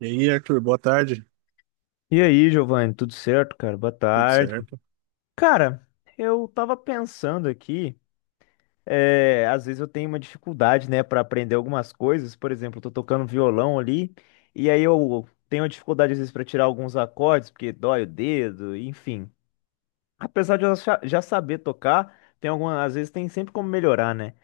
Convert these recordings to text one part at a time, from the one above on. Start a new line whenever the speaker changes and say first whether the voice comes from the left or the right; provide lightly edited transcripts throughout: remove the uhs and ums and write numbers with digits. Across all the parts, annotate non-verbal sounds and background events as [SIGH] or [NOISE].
right: E aí, Arthur, boa tarde.
left: E aí, Giovanni, tudo certo, cara? Boa
right: Tudo
left: tarde.
right: certo?
left: Cara, eu tava pensando aqui, às vezes eu tenho uma dificuldade, né, pra aprender algumas coisas. Por exemplo, eu tô tocando violão ali, e aí eu tenho uma dificuldade às vezes pra tirar alguns acordes, porque dói o dedo, enfim. Apesar de eu já saber tocar, tem algumas, às vezes tem sempre como melhorar, né?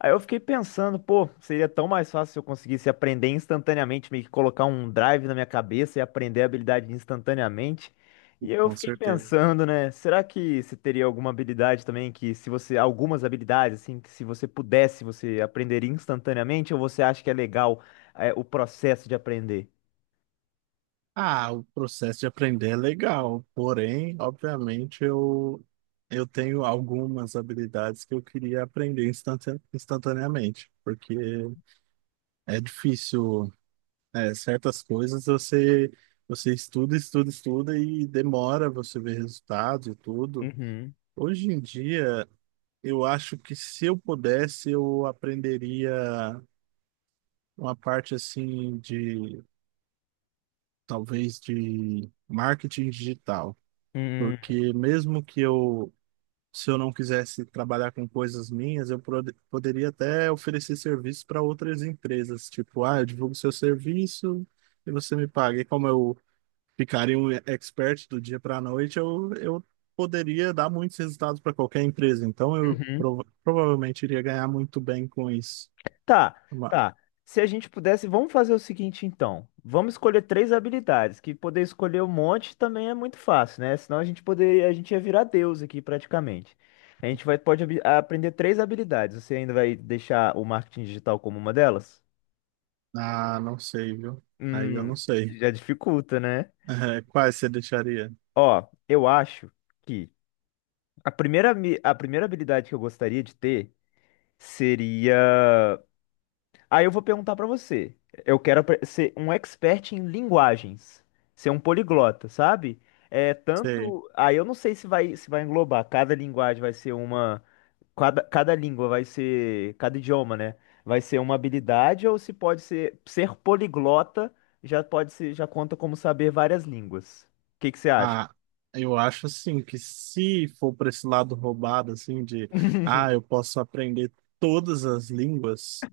left: Aí eu fiquei pensando, pô, seria tão mais fácil se eu conseguisse aprender instantaneamente, meio que colocar um drive na minha cabeça e aprender a habilidade instantaneamente.
right: Tudo.
left: E eu
right: Com
left: fiquei
right: certeza.
left: pensando, né, será que você teria alguma habilidade também que se você, algumas habilidades assim, que se você pudesse, você aprenderia instantaneamente ou você acha que é legal, o processo de aprender?
right: Ah, o processo de aprender é legal, porém, obviamente, eu tenho algumas habilidades que eu queria aprender instantaneamente, porque é difícil, certas coisas, você estuda, estuda, estuda e demora você ver resultados e tudo.
left: Uhum.
right: Hoje em dia, eu acho que se eu pudesse, eu aprenderia uma parte assim de talvez de marketing digital,
left: Uhum.
right: porque mesmo se eu não quisesse trabalhar com coisas minhas, eu poderia até oferecer serviço para outras empresas, tipo, ah, eu divulgo seu serviço e você me paga. E como eu ficaria um expert do dia para a noite, eu poderia dar muitos resultados para qualquer empresa, então eu
left: Uhum.
right: provavelmente iria ganhar muito bem com isso.
left: Tá,
right: Uma...
left: tá. Se a gente pudesse, vamos fazer o seguinte então. Vamos escolher três habilidades, que poder escolher um monte também é muito fácil, né? Senão a gente poder, a gente ia virar deus aqui praticamente. A gente vai, pode aprender três habilidades. Você ainda vai deixar o marketing digital como uma delas?
right: Ah, não sei, viu? Aí eu
left: Hum,
right: não sei.
left: já dificulta, né?
right: [LAUGHS] Quais você deixaria?
left: Ó, eu acho que a primeira, a primeira habilidade que eu gostaria de ter. Aí eu vou perguntar pra você. Eu quero ser um expert em linguagens, ser um poliglota, sabe? É
right: Sei.
left: tanto. Aí eu não sei se vai englobar. Cada linguagem vai ser uma. Cada língua vai ser. Cada idioma, né? Vai ser uma habilidade ou se pode ser poliglota já pode ser já conta como saber várias línguas. O que que você acha?
right: Ah, eu acho assim que se for para esse lado roubado, assim, de
left: [LAUGHS]
right: ah, eu posso aprender todas as línguas,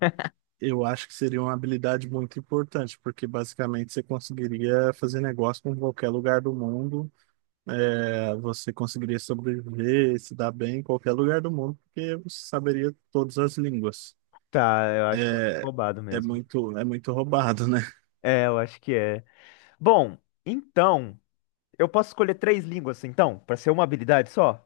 right: eu acho que seria uma habilidade muito importante, porque basicamente você conseguiria fazer negócio com qualquer lugar do mundo, você conseguiria sobreviver, se dar bem em qualquer lugar do mundo, porque você saberia todas as línguas.
left: Tá, eu acho que é muito
right: É,
left: roubado mesmo.
right: é muito roubado, né?
left: É, eu acho que é. Bom, então eu posso escolher três línguas, então, pra ser uma habilidade só?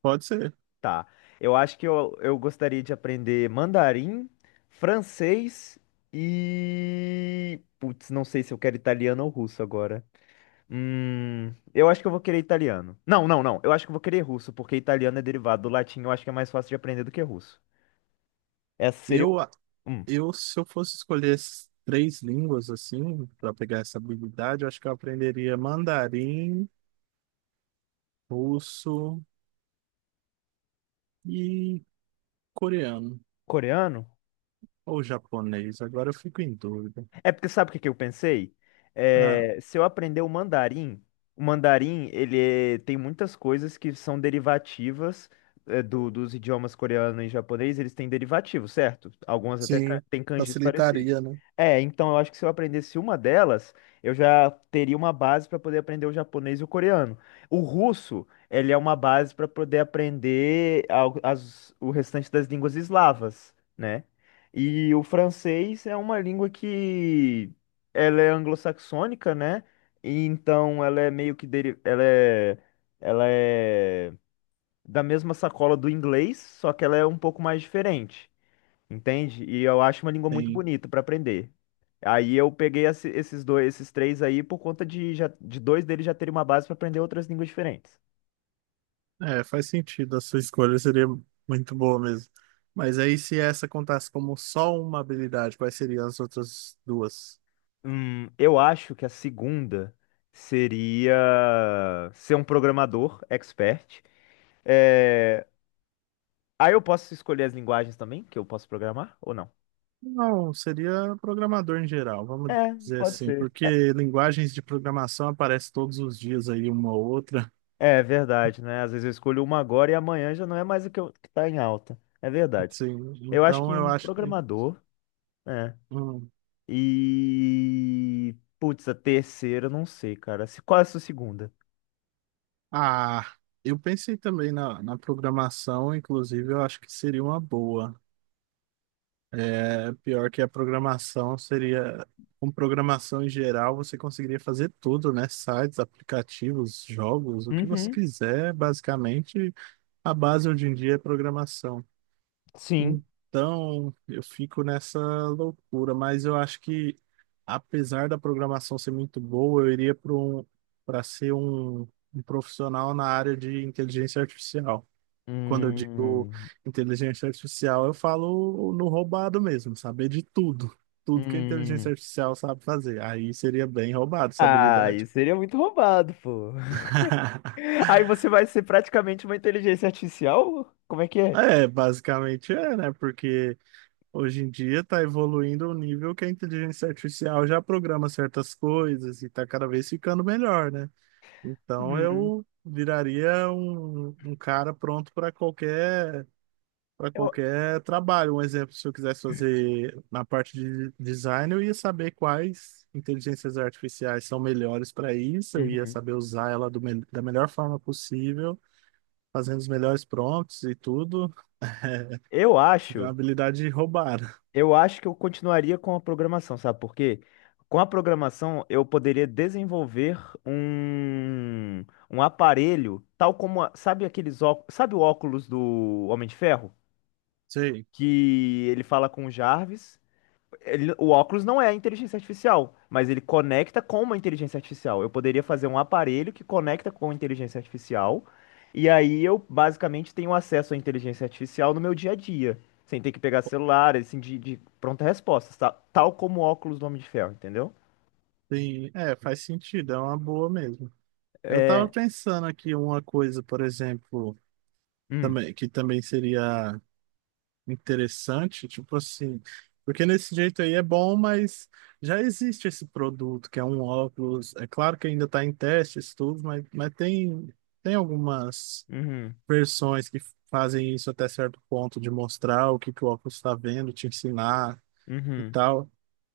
right: Pode ser.
left: Tá. Eu acho que eu gostaria de aprender mandarim, francês e. Putz, não sei se eu quero italiano ou russo agora. Eu acho que eu vou querer italiano. Não, não, não. Eu acho que eu vou querer russo, porque italiano é derivado do latim. Eu acho que é mais fácil de aprender do que russo. Essa seria.
right: Eu,
left: Hum,
right: Eu, se eu fosse escolher as três línguas, assim, para pegar essa habilidade, eu acho que eu aprenderia mandarim, russo e coreano,
left: coreano?
right: ou japonês. Agora eu fico em dúvida.
left: É porque sabe o que que eu pensei?
right: Ah,
left: É, se eu aprender o mandarim tem muitas coisas que são derivativas, dos idiomas coreano e japonês, eles têm derivativos, certo? Algumas até
right: sim,
left: têm kanjis parecidos.
right: facilitaria, né?
left: É, então eu acho que se eu aprendesse uma delas, eu já teria uma base para poder aprender o japonês e o coreano. O russo, ele é uma base para poder aprender o restante das línguas eslavas, né? E o francês é uma língua que ela é anglo-saxônica, né? E então ela é meio que ela é da mesma sacola do inglês, só que ela é um pouco mais diferente, entende? E eu acho uma língua muito
right: Sim.
left: bonita para aprender. Aí eu peguei esses dois, esses três aí por conta de já de dois deles já terem uma base para aprender outras línguas diferentes.
right: É, faz sentido, a sua escolha seria muito boa mesmo. Mas aí, se essa contasse como só uma habilidade, quais seriam as outras duas?
left: Eu acho que a segunda seria ser um programador expert. É... Aí eu posso escolher as linguagens também que eu posso programar ou não?
right: Não, seria programador em geral, vamos
left: É,
right: dizer
left: pode É.
right: assim,
left: ser.
right: porque linguagens de programação aparecem todos os dias aí uma ou outra.
left: É verdade, né? Às vezes eu escolho uma agora e amanhã já não é mais o que, eu, que tá em alta. É verdade.
right: Sim,
left: Eu acho
right: então
left: que
right: eu
left: um
right: acho que...
left: programador, né?
right: hum,
left: E. Putz, a terceira, eu não sei, cara. Qual é a sua segunda?
right: ah, eu pensei também na programação, inclusive eu acho que seria uma boa. É, pior que a programação seria. Com programação em geral, você conseguiria fazer tudo, né? Sites, aplicativos, jogos, o que você
left: Uhum,
right: quiser, basicamente. A base hoje em dia é programação.
left: sim.
right: Então, eu fico nessa loucura, mas eu acho que, apesar da programação ser muito boa, eu iria para para ser um, um profissional na área de inteligência artificial. Quando eu digo
left: Hum,
right: inteligência artificial, eu falo no roubado mesmo, saber de tudo, tudo que a inteligência
left: hum.
right: artificial sabe fazer. Aí seria bem roubado essa
left: Ah,
right: habilidade.
left: isso seria muito roubado, pô.
right: [LAUGHS]
left: [LAUGHS] Aí você vai ser praticamente uma inteligência artificial? Como é que é?
right: É, basicamente é, né? Porque hoje em dia está evoluindo ao nível que a inteligência artificial já programa certas coisas e está cada vez ficando melhor, né? Então
left: Uhum.
right: eu viraria um cara pronto para
left: Eu...
right: qualquer trabalho. Um exemplo, se eu quisesse fazer na parte de design, eu ia saber quais inteligências artificiais são melhores para isso, eu ia
left: Uhum.
right: saber usar ela do da melhor forma possível, fazendo os melhores prompts e tudo. [LAUGHS]
left: Eu
right: Seria uma
left: acho,
right: habilidade roubada.
left: eu acho que eu continuaria com a programação, sabe por quê? Com a programação eu poderia desenvolver um, um aparelho, tal como, sabe aqueles óculos, sabe o óculos do Homem de Ferro?
right: Sei.
left: Que ele fala com o Jarvis, o óculos não é inteligência artificial, mas ele conecta com uma inteligência artificial. Eu poderia fazer um aparelho que conecta com a inteligência artificial, e aí eu basicamente tenho acesso à inteligência artificial no meu dia a dia, sem ter que pegar celular, assim, de pronta resposta, tá? Tal como o óculos do Homem de Ferro, entendeu?
right: Sim, é, faz sentido, é uma boa mesmo. Eu tava
left: É.
right: pensando aqui uma coisa, por exemplo,
left: Hum,
right: também, que também seria interessante, tipo assim, porque nesse jeito aí é bom, mas já existe esse produto, que é um óculos, é claro que ainda está em testes, tudo, mas, tem algumas
left: uhum,
right: versões que fazem isso até certo ponto, de mostrar o que que o óculos está vendo, te ensinar e
left: uhum,
right: tal.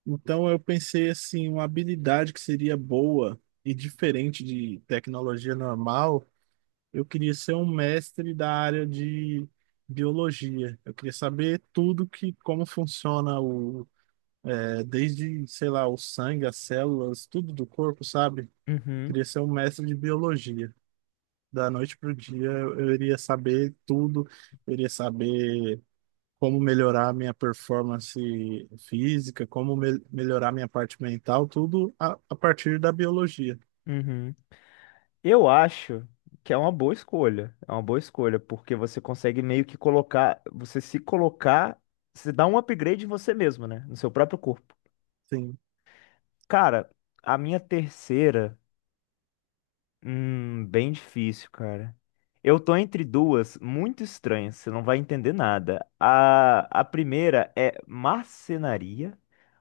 right: Então eu pensei assim, uma habilidade que seria boa e diferente de tecnologia normal, eu queria ser um mestre da área de biologia. Eu queria saber tudo que como funciona o desde, sei lá, o sangue, as células, tudo do corpo, sabe? Eu
left: uhum,
right: queria ser um mestre de biologia. Da noite pro dia eu iria saber tudo, eu iria saber como melhorar minha performance física, como melhorar minha parte mental, tudo a partir da biologia.
left: uhum. Eu acho que é uma boa escolha. É uma boa escolha, porque você consegue meio que colocar, você se colocar, você dá um upgrade em você mesmo, né? No seu próprio corpo.
right: Sim,
left: Cara, a minha terceira. Bem difícil, cara. Eu tô entre duas muito estranhas, você não vai entender nada. A primeira é marcenaria,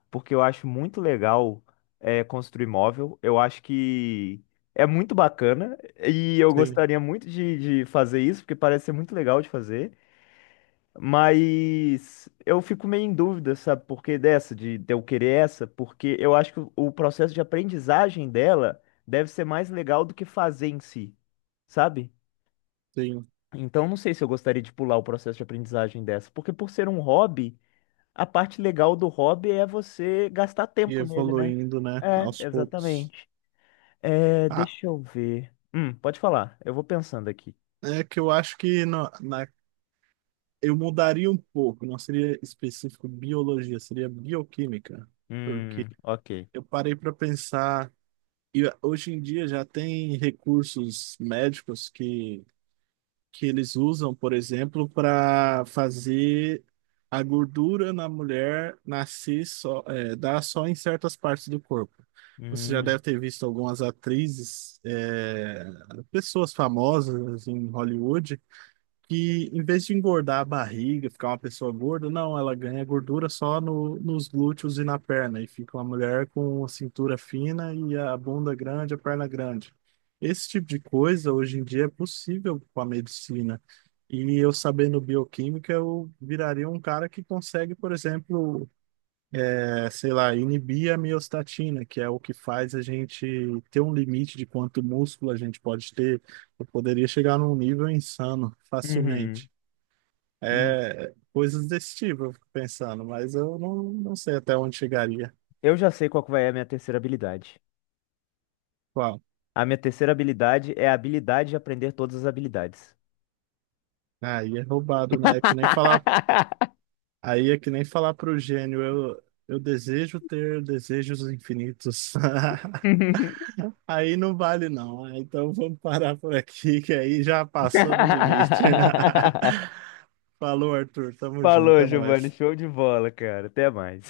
left: porque eu acho muito legal, construir móvel. Eu acho que é muito bacana e eu
right: sim,
left: gostaria muito de fazer isso, porque parece ser muito legal de fazer. Mas eu fico meio em dúvida, sabe, por que dessa, de eu querer essa, porque eu acho que o processo de aprendizagem dela deve ser mais legal do que fazer em si, sabe?
right: sim.
left: Então não sei se eu gostaria de pular o processo de aprendizagem dessa, porque por ser um hobby, a parte legal do hobby é você gastar
right: E
left: tempo nele, né?
right: evoluindo, né,
left: É,
right: aos poucos.
left: exatamente. É,
right: Ah,
left: deixa eu ver. Pode falar, eu vou pensando aqui.
right: é que eu acho que eu mudaria um pouco, não seria específico biologia, seria bioquímica, porque
left: Ok.
right: eu parei para pensar. E hoje em dia já tem recursos médicos que eles usam, por exemplo, para fazer a gordura na mulher nascer só, dar só em certas partes do corpo. Você já
left: Hum,
right: deve ter visto algumas atrizes, pessoas famosas em Hollywood que em vez de engordar a barriga, ficar uma pessoa gorda, não, ela ganha gordura só no, nos glúteos e na perna, e fica uma mulher com a cintura fina e a bunda grande, a perna grande. Esse tipo de coisa hoje em dia é possível com a medicina. E eu sabendo bioquímica, eu viraria um cara que consegue, por exemplo, sei lá, inibir a miostatina, que é o que faz a gente ter um limite de quanto músculo a gente pode ter. Eu poderia chegar num nível insano
left: uhum,
right: facilmente.
left: uhum.
right: É, coisas desse tipo, eu fico pensando, mas eu não, não sei até onde chegaria.
left: Eu já sei qual que vai ser a minha terceira habilidade.
right: Qual?
left: A minha terceira habilidade é a habilidade de aprender todas as habilidades.
right: Aí é roubado, né? É que nem falar,
left: [LAUGHS]
right: aí é que nem falar pro gênio, eu desejo ter desejos infinitos. [LAUGHS] Aí não vale, não, né? Então vamos parar por aqui, que aí já passou do limite. [LAUGHS] Falou, Arthur. Tamo junto,
left: Falou,
right: é
left: Giovanni.
right: nóis.
left: Show de bola, cara. Até mais.